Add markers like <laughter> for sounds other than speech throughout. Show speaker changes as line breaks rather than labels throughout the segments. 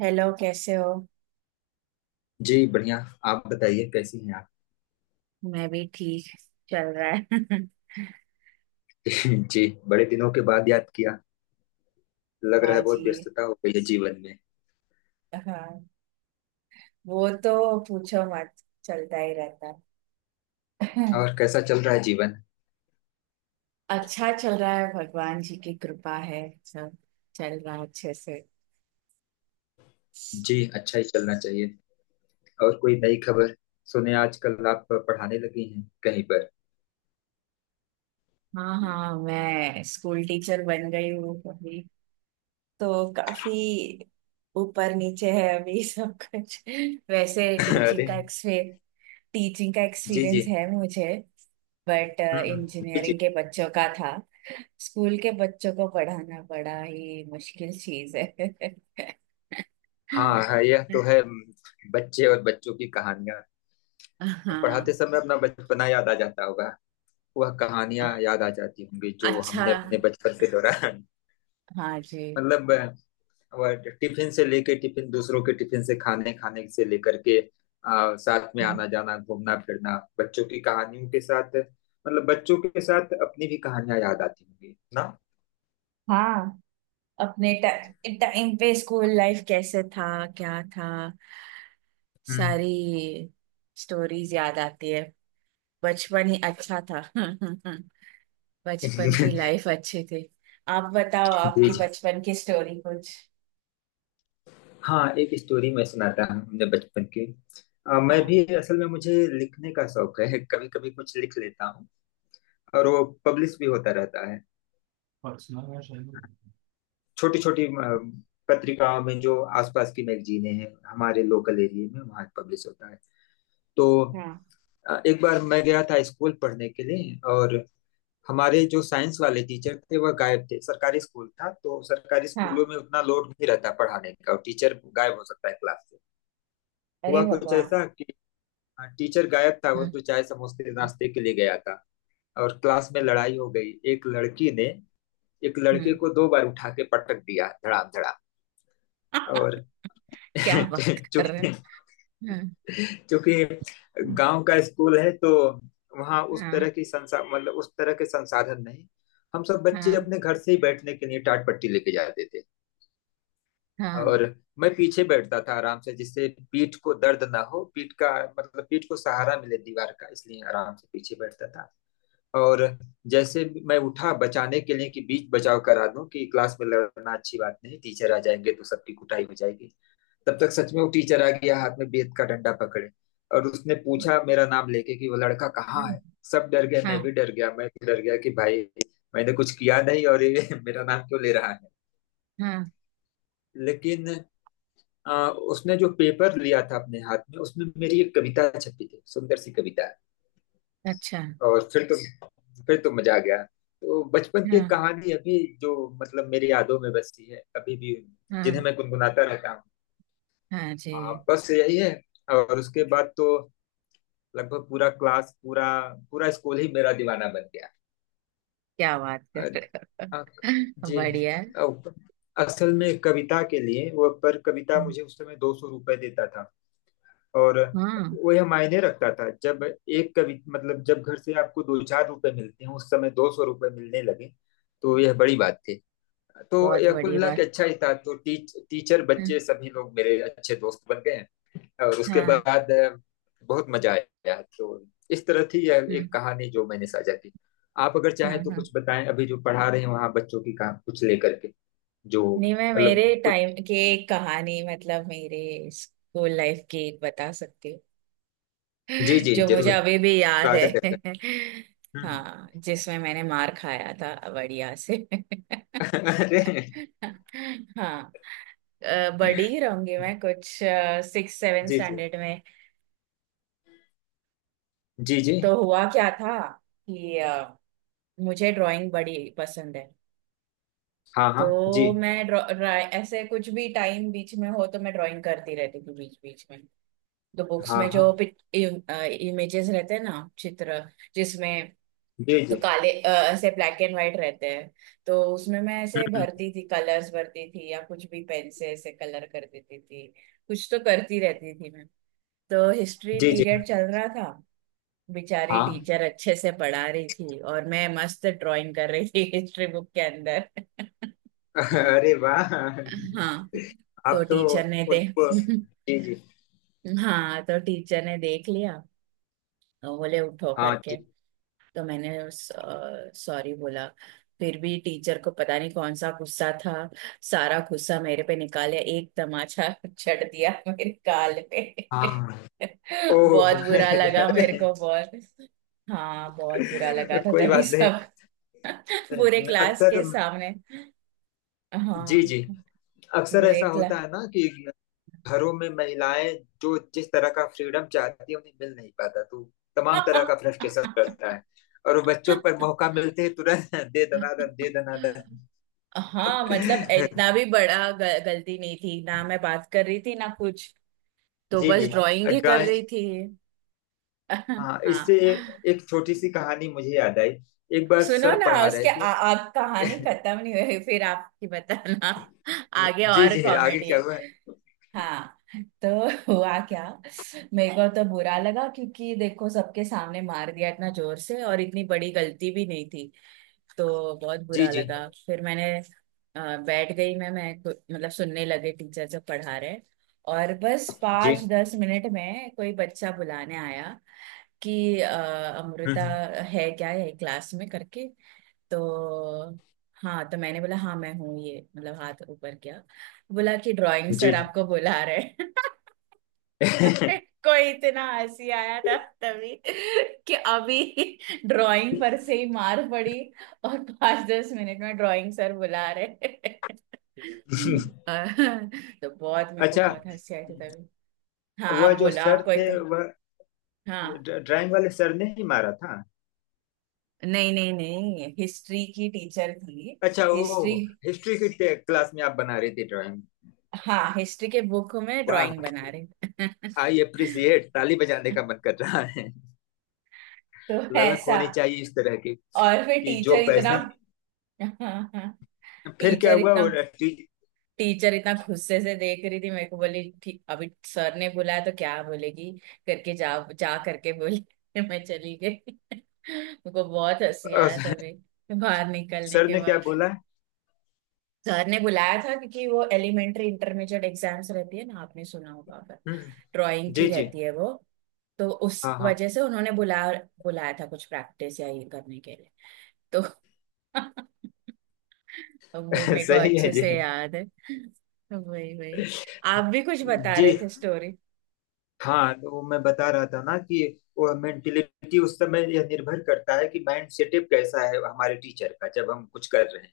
Hello, कैसे हो।
जी बढ़िया। आप बताइए, कैसी हैं आप?
मैं भी ठीक, चल रहा है।
<laughs> जी, बड़े दिनों के बाद याद किया।
<laughs>
लग रहा
हाँ
है बहुत
जी।
व्यस्तता हो गई है जीवन में।
हाँ, वो तो पूछो मत, चलता ही रहता है।
और
<laughs>
कैसा चल रहा है जीवन?
अच्छा चल रहा है, भगवान जी की कृपा है। सब चल रहा है अच्छे से।
जी, अच्छा ही चलना चाहिए। और कोई नई खबर? सुने आजकल आप पढ़ाने लगी हैं कहीं पर।
हाँ हाँ, मैं स्कूल टीचर बन गई हूँ अभी। तो काफी ऊपर नीचे है अभी सब कुछ। <laughs> वैसे
<laughs>
टीचिंग का
अरे।
एक्सपे टीचिंग का
जी जी।
एक्सपीरियंस है मुझे। बट
हम्म हम्म, जी जी।
इंजीनियरिंग के बच्चों का था। स्कूल के बच्चों को पढ़ाना बड़ा ही मुश्किल चीज है।
हाँ हाँ, यह तो है। बच्चे और बच्चों की कहानियां।
<laughs>
अब पढ़ाते
हाँ।
समय अपना बचपना याद आ जाता होगा। वह कहानियां याद आ जाती होंगी जो
अच्छा।
हमने अपने बचपन के दौरान।
हाँ
<laughs>
जी।
मतलब वह टिफिन से लेके टिफिन दूसरों के टिफिन से खाने खाने से लेकर के साथ में आना
हाँ
जाना घूमना फिरना बच्चों की कहानियों के साथ। मतलब बच्चों के साथ अपनी भी कहानियां याद आती होंगी ना।
हाँ, अपने टाइम पे स्कूल लाइफ कैसे था, क्या था,
हम्म।
सारी स्टोरीज याद आती है। बचपन ही अच्छा था। <laughs> बचपन की
<laughs>
लाइफ अच्छी थी। आप बताओ,
जी
आपकी
जी।
बचपन की स्टोरी कुछ।
हाँ, एक स्टोरी मैं सुनाता हूँ अपने बचपन की। मैं
हाँ।
भी, असल में मुझे लिखने का शौक है, कभी कभी कुछ लिख लेता हूँ। और वो पब्लिश भी होता रहता है। छोटी छोटी पत्रिकाओं में जो आसपास की मैगजीनें हैं हमारे लोकल एरिया में वहाँ पब्लिश होता है। तो
हाँ।
एक बार मैं गया था स्कूल पढ़ने के लिए। और हमारे जो साइंस वाले टीचर थे वह गायब थे। सरकारी स्कूल था, तो सरकारी स्कूलों
हाँ,
में उतना लोड नहीं रहता पढ़ाने का और टीचर गायब हो सकता है क्लास से।
अरे
हुआ कुछ
भगवान।
ऐसा कि टीचर गायब था,
हम्म
वो तो चाय समोसे
हम्म
नाश्ते के लिए गया था। और क्लास में लड़ाई हो गई। एक लड़की ने एक लड़के को 2 बार उठा के पटक दिया धड़ाम धड़ाम।
हम्म।
और <laughs>
क्या बात
चुप।
कर रहे हैं, हाँ
क्योंकि गांव का स्कूल है, तो वहाँ उस तरह
हाँ।
की संसा मतलब उस तरह के संसाधन नहीं। हम सब बच्चे
हाँ।
अपने घर से ही बैठने के लिए टाट पट्टी लेके जाते थे।
हाँ। हाँ।
और मैं पीछे बैठता था आराम से, जिससे पीठ को दर्द ना हो। पीठ का मतलब पीठ को सहारा मिले दीवार का, इसलिए आराम से पीछे बैठता था। और जैसे मैं उठा बचाने के लिए कि बीच बचाव करा दूं, कि क्लास में लड़ना अच्छी बात नहीं, टीचर आ जाएंगे तो सबकी कुटाई हो जाएगी। तब तक सच में वो टीचर आ गया हाथ में बेत का डंडा पकड़े। और उसने पूछा मेरा नाम लेके कि वो लड़का कहाँ है। सब डर गए, मैं भी
हाँ।
डर गया। कि भाई, मैंने कुछ किया नहीं और ये <laughs> मेरा नाम क्यों ले रहा है।
हाँ, हाँ,
लेकिन उसने जो पेपर लिया था अपने हाथ में, उसमें मेरी एक कविता छपी थी, सुंदर सी कविता।
अच्छा।
और फिर तो मजा आ गया। तो बचपन की एक
हाँ।
कहानी, अभी जो मतलब मेरी यादों में बसी है अभी भी, जिन्हें
हाँ।
मैं गुनगुनाता रहता हूँ।
हाँ
हाँ,
जी।
बस यही है। और उसके बाद तो लगभग पूरा क्लास पूरा पूरा स्कूल ही मेरा दीवाना बन गया।
क्या बात
अ-
कर रहे
अ-
हो। <laughs>
जी।
बढ़िया है।
अ- असल में कविता के लिए वो पर कविता मुझे उस समय 200 रुपये देता था। और
हाँ,
वो यह मायने रखता था, जब एक कवि, मतलब जब घर से आपको दो चार रुपए मिलते हैं, उस समय 200 रुपये मिलने लगे, तो यह बड़ी बात थी। तो
बहुत
यह कुल
बड़ी
मिला के
बात।
अच्छा ही था। तो टीचर, बच्चे,
हाँ।
सभी लोग मेरे अच्छे दोस्त बन गए। और उसके
हाँ।
बाद बहुत मजा आया। तो इस तरह थी यह
हाँ।
एक कहानी जो मैंने साझा की। आप अगर
हाँ।
चाहें तो
हाँ।
कुछ बताएं, अभी जो पढ़ा रहे हैं वहाँ बच्चों की कहा कुछ लेकर के, जो,
नहीं, मैं
मतलब
मेरे
कुछ।
टाइम की एक कहानी, मतलब मेरे स्कूल लाइफ की एक बता सकती हूँ,
जी जी,
जो मुझे
जरूर।
अभी भी याद
स्वागत है
है।
आपका।
<laughs>
हम्म,
हाँ, जिसमें मैंने मार खाया था बढ़िया से।
हम्म। <laughs> अरे।
<laughs> हाँ। बड़ी ही रहूंगी मैं कुछ 6 7
जी जी
स्टैंडर्ड में।
जी जी।
तो हुआ क्या था कि मुझे ड्राइंग बड़ी पसंद है।
हाँ हाँ जी।
तो मैं ऐसे कुछ भी टाइम बीच में हो तो मैं ड्राइंग करती रहती थी बीच बीच में। तो बुक्स
हाँ
में
हाँ।
जो इमेजेस रहते हैं ना, चित्र, जिसमें,
जी
तो
जी।
काले ऐसे ब्लैक एंड व्हाइट रहते हैं। तो उसमें मैं
हम्म,
ऐसे
हम्म।
भरती थी, कलर्स भरती थी, या कुछ भी पेन से ऐसे कलर कर देती थी। कुछ तो करती रहती थी मैं। तो हिस्ट्री
जी जी।
पीरियड चल रहा था। बेचारी
हाँ।
टीचर अच्छे से पढ़ा रही थी, और मैं मस्त ड्राइंग कर रही थी हिस्ट्री बुक के अंदर।
<laughs> अरे
<laughs>
वाह।
हाँ। तो
आप तो,
टीचर ने दे
उनको,
<laughs>
जी जी।
हाँ, तो टीचर ने देख लिया, और बोले उठो
हाँ
करके।
जी।
तो मैंने सॉरी बोला। फिर भी टीचर को पता नहीं कौन सा गुस्सा था, सारा गुस्सा मेरे पे निकाला, एक तमाचा चढ़ दिया मेरे गाल पे।
हाँ,
<laughs> बहुत
ओह। <laughs>
बुरा लगा मेरे
अरे,
को, बहुत। हाँ, बहुत बुरा लगा था
कोई
तभी
बात नहीं।
सब। <laughs> पूरे क्लास
अक्सर,
के सामने। हाँ,
जी जी, अक्सर
पूरे
ऐसा होता
क्लास।
है ना कि घरों में महिलाएं जो जिस तरह का फ्रीडम चाहती है उन्हें मिल नहीं पाता, तो तमाम तरह का फ्रस्ट्रेशन रहता
<laughs>
है। और वो बच्चों पर मौका मिलते ही तुरंत <laughs> दे दनादन दे
हाँ, मतलब
दनादन।
इतना
<laughs>
भी बड़ा गलती नहीं थी ना, मैं बात कर रही थी ना कुछ। तो
जी
बस
जी।
वाह, ड्राइंग ही कर
ड्राइंग।
रही थी। <laughs>
हाँ,
हाँ।
इससे एक छोटी सी कहानी मुझे याद आई। एक बार
सुनो
सर
ना,
पढ़ा रहे
उसके
थे।
आप, कहानी खत्म नहीं हुई, फिर आपकी बताना। <laughs> आगे
जी
और
जी, आगे
कॉमेडी
क्या
है।
हुआ है?
हाँ, तो <laughs> हुआ क्या, मेरे को तो बुरा लगा क्योंकि देखो सबके सामने मार दिया इतना जोर से, और इतनी बड़ी गलती भी नहीं थी। तो बहुत
जी
बुरा
जी
लगा, फिर मैंने अ, बैठ गई। मतलब सुनने लगे टीचर जब पढ़ा रहे। और बस
जी।
5 10 मिनट में कोई बच्चा बुलाने आया कि
हम्म,
अमृता
हम्म,
है क्या, है क्लास में करके। तो हाँ, तो मैंने बोला हाँ मैं हूँ, ये मतलब हाथ ऊपर किया। बोला कि ड्राइंग सर
जी
आपको बुला रहे हैं। <laughs>
जी।
<laughs>
<laughs>
कोई इतना हंसी आया था तभी, कि अभी ड्राइंग पर से ही मार पड़ी, और 5 10 मिनट में ड्राइंग सर बुला रहे। <laughs> तो बहुत, मेरे को
अच्छा,
बहुत हंसी आई थी तभी। हाँ
वह
आप
जो
बोलो, आप
सर
कोई
थे,
तो।
वह
हाँ,
ड्राइंग वाले सर ने ही मारा था?
नहीं नहीं नहीं, हिस्ट्री की टीचर थी।
अच्छा,
हिस्ट्री,
वो हिस्ट्री की क्लास में आप बना रहे थे ड्राइंग।
हाँ, हिस्ट्री के बुक में
वाह।
ड्राइंग बना रहे।
आई
<laughs>
अप्रिसिएट, ताली बजाने का मन कर रहा है।
तो
ललक
ऐसा।
होनी चाहिए इस तरह की,
और फिर
कि जो
टीचर इतना
पैसा।
<laughs>
फिर क्या
टीचर
हुआ, वो
इतना,
टी-
टीचर इतना गुस्से से देख रही थी मेरे को, बोली ठीक अभी सर ने बुलाया तो क्या बोलेगी करके, जा जा करके बोली। <laughs> मैं चली गई। <laughs> मुझको बहुत हंसी
अ,
आया तभी बाहर निकलने
सर
के
ने क्या
बाद।
बोला?
सर ने बुलाया था क्योंकि वो एलिमेंट्री इंटरमीडिएट एग्जाम्स रहती है ना, आपने सुना होगा अगर,
हम्म,
ड्राइंग की
जी जी।
रहती है वो। तो
हाँ
उस
हाँ।
वजह से उन्होंने बुलाया था कुछ प्रैक्टिस या ये करने के लिए। तो <laughs> अब वो मेरे
<laughs>
को
सही है
अच्छे
जी।
से याद है। वही वही, आप भी कुछ बता
जी,
रहे थे स्टोरी।
हाँ तो मैं बता रहा था ना, कि वो मेंटेलिटी उस समय, यह निर्भर करता है कि माइंड सेटअप कैसा है हमारे टीचर का जब हम कुछ कर रहे हैं।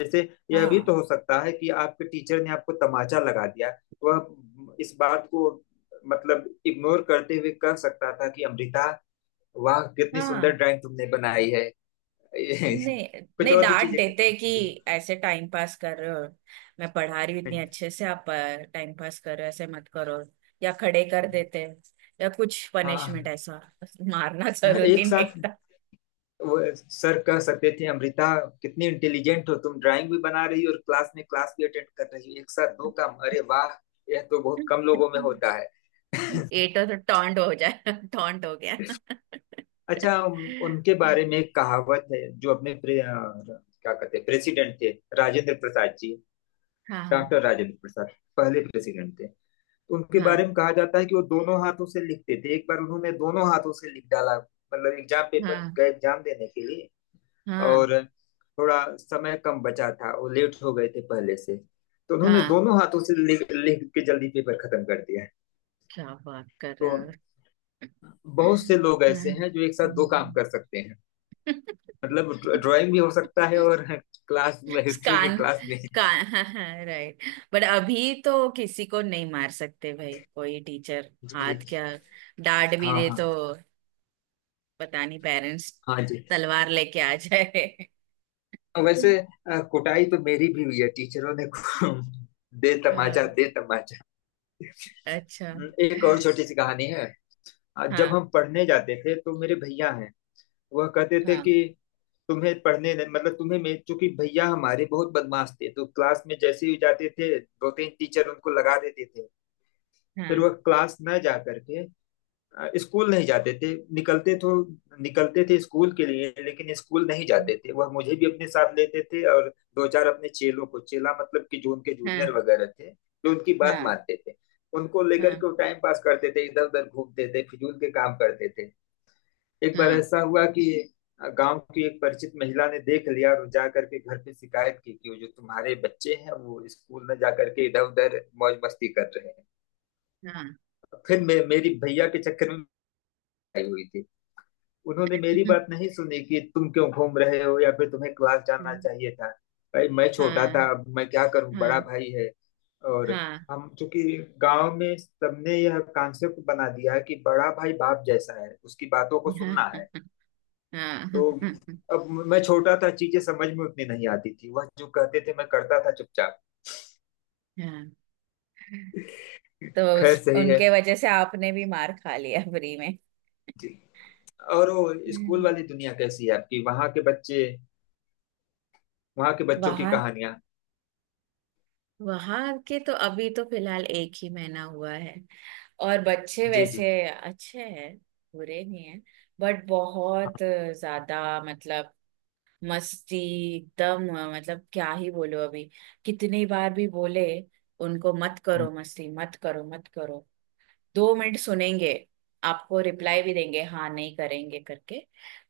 जैसे, यह भी तो
हाँ
हो सकता है कि आपके टीचर ने आपको तमाचा लगा दिया, वह इस बात को मतलब इग्नोर करते हुए कह सकता था कि अमृता, वाह कितनी सुंदर
हाँ,
ड्राइंग तुमने बनाई है।
नहीं
<laughs> कुछ
नहीं,
और भी
डांट
चीजें,
देते कि ऐसे टाइम पास कर रहे हो, मैं पढ़ा रही हूँ इतनी अच्छे से, आप टाइम पास कर रहे हो, ऐसे मत करो। या खड़े कर देते, या कुछ पनिशमेंट
हाँ
ऐसा। मारना <laughs> जरूरी
एक
नहीं
साथ।
था।
वो सर कह सकते थे, अमृता कितनी इंटेलिजेंट हो तुम, ड्राइंग भी बना रही हो और क्लास में क्लास भी अटेंड कर रही हो, एक साथ दो काम, अरे वाह, यह तो बहुत कम लोगों में होता है। <laughs>
ये तो टॉन्ट हो जाए, टॉन्ट हो गया।
अच्छा, उनके बारे में एक कहावत है। जो अपने क्या कहते हैं प्रेसिडेंट थे, राजेंद्र प्रसाद जी,
हाँ। हाँ।
डॉक्टर राजेंद्र प्रसाद, पहले प्रेसिडेंट थे। उनके बारे
हाँ।
में कहा जाता है कि वो दोनों हाथों से लिखते थे। एक बार उन्होंने दोनों हाथों से लिख डाला, मतलब एग्जाम पेपर,
हाँ।
गए एग्जाम देने के लिए
हाँ।
और थोड़ा समय कम बचा था, वो लेट हो गए थे पहले से, तो उन्होंने
हाँ,
दोनों हाथों से लिख लिख के जल्दी पेपर खत्म कर दिया।
क्या बात कर
तो
रहा है।
बहुत से
<laughs>
लोग ऐसे हैं जो एक साथ दो काम कर सकते हैं। मतलब ड्राइंग भी हो सकता है और क्लास में, हिस्ट्री की
कान
क्लास में।
कान हाँ हाँ, राइट। बट अभी तो किसी को नहीं मार सकते भाई, कोई टीचर
जी जी।
हाथ क्या डांट भी
हाँ
दे
हाँ।
तो पता नहीं पेरेंट्स
हाँ जी।
तलवार लेके आ जाए।
वैसे
<laughs>
कुटाई तो मेरी भी हुई है टीचरों ने दे तमाचा
हाँ,
दे तमाचा।
अच्छा।
एक और छोटी सी कहानी है। जब
हाँ।
हम पढ़ने जाते थे तो मेरे भैया हैं, वह कहते थे
हाँ।
कि तुम्हें पढ़ने नहीं, मतलब तुम्हें, मैं चूंकि, भैया हमारे बहुत बदमाश थे तो क्लास में जैसे ही जाते थे दो तीन टीचर उनको लगा देते थे। फिर वह
हाँ।
क्लास न जा करके स्कूल नहीं जाते थे। निकलते तो निकलते थे स्कूल के लिए, लेकिन स्कूल नहीं जाते थे। वह मुझे भी अपने साथ लेते थे और दो चार अपने चेलों को, चेला मतलब कि जो उनके जूनियर
हाँ।
वगैरह थे, जो उनकी बात
हाँ।
मानते थे, उनको
हाँ।
लेकर
हाँ।
के वो टाइम पास करते थे, इधर उधर घूमते थे, फिजूल के काम करते थे। एक बार ऐसा हुआ कि गांव की एक परिचित महिला ने देख लिया और जा करके घर पे शिकायत की कि वो जो तुम्हारे बच्चे हैं वो स्कूल में जा करके इधर उधर मौज मस्ती कर रहे हैं।
हाँ। हाँ।
फिर मैं मेरी भैया के चक्कर में आई हुई थी। उन्होंने मेरी बात नहीं सुनी कि तुम क्यों घूम रहे हो या फिर तुम्हें क्लास जाना चाहिए था। भाई मैं छोटा
हाँ।
था, अब मैं क्या करूं,
हाँ।
बड़ा
हाँ।
भाई है। और
हाँ।
हम चूंकि गांव में, सबने यह कॉन्सेप्ट बना दिया है कि बड़ा भाई बाप जैसा है, उसकी बातों को सुनना है।
हाँ।
तो
हाँ।
अब मैं छोटा था, चीजें समझ में उतनी नहीं आती थी, वह जो कहते थे मैं करता था चुपचाप।
हाँ। तो
खैर
उस,
सही है
उनके वजह से आपने भी मार खा लिया फ्री में।
जी। और वो स्कूल
हम्म।
वाली दुनिया कैसी है आपकी, वहां के बच्चे, वहां के बच्चों की
वहां,
कहानियां?
वहां के तो अभी तो फिलहाल 1 ही महीना हुआ है, और बच्चे
जी जी।
वैसे अच्छे हैं, बुरे नहीं हैं। बट बहुत ज्यादा, मतलब, मस्ती एकदम, मतलब क्या ही बोलो अभी। कितनी बार भी बोले उनको मत
हम्म,
करो, मस्ती मत करो, मत करो, 2 मिनट सुनेंगे, आपको रिप्लाई भी देंगे हाँ नहीं करेंगे करके,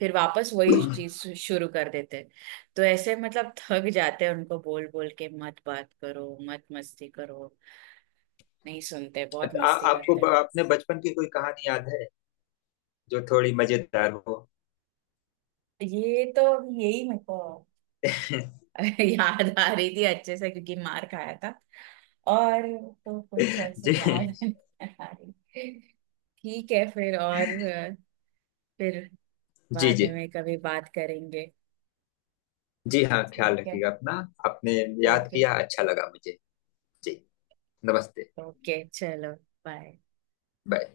फिर वापस वही
हम्म।
चीज शुरू कर देते हैं। तो ऐसे मतलब थक जाते हैं उनको बोल बोल के, मत बात करो, मत मस्ती करो। नहीं सुनते, बहुत मस्ती
आपको
करते हैं।
अपने बचपन की कोई कहानी याद है जो थोड़ी मजेदार हो?
ये तो, यही मेरे को
<laughs>
<laughs> याद आ रही थी अच्छे से क्योंकि मार खाया था। और तो कुछ ऐसे
जी
याद <laughs> नहीं आ रही। ठीक है, फिर और फिर
जी
बाद
जी
में कभी बात करेंगे।
जी। हाँ, ख्याल
ठीक है।
रखिएगा अपना। आपने याद
ओके।
किया, अच्छा लगा मुझे। जी, नमस्ते।
ओके चलो, बाय।
बाय।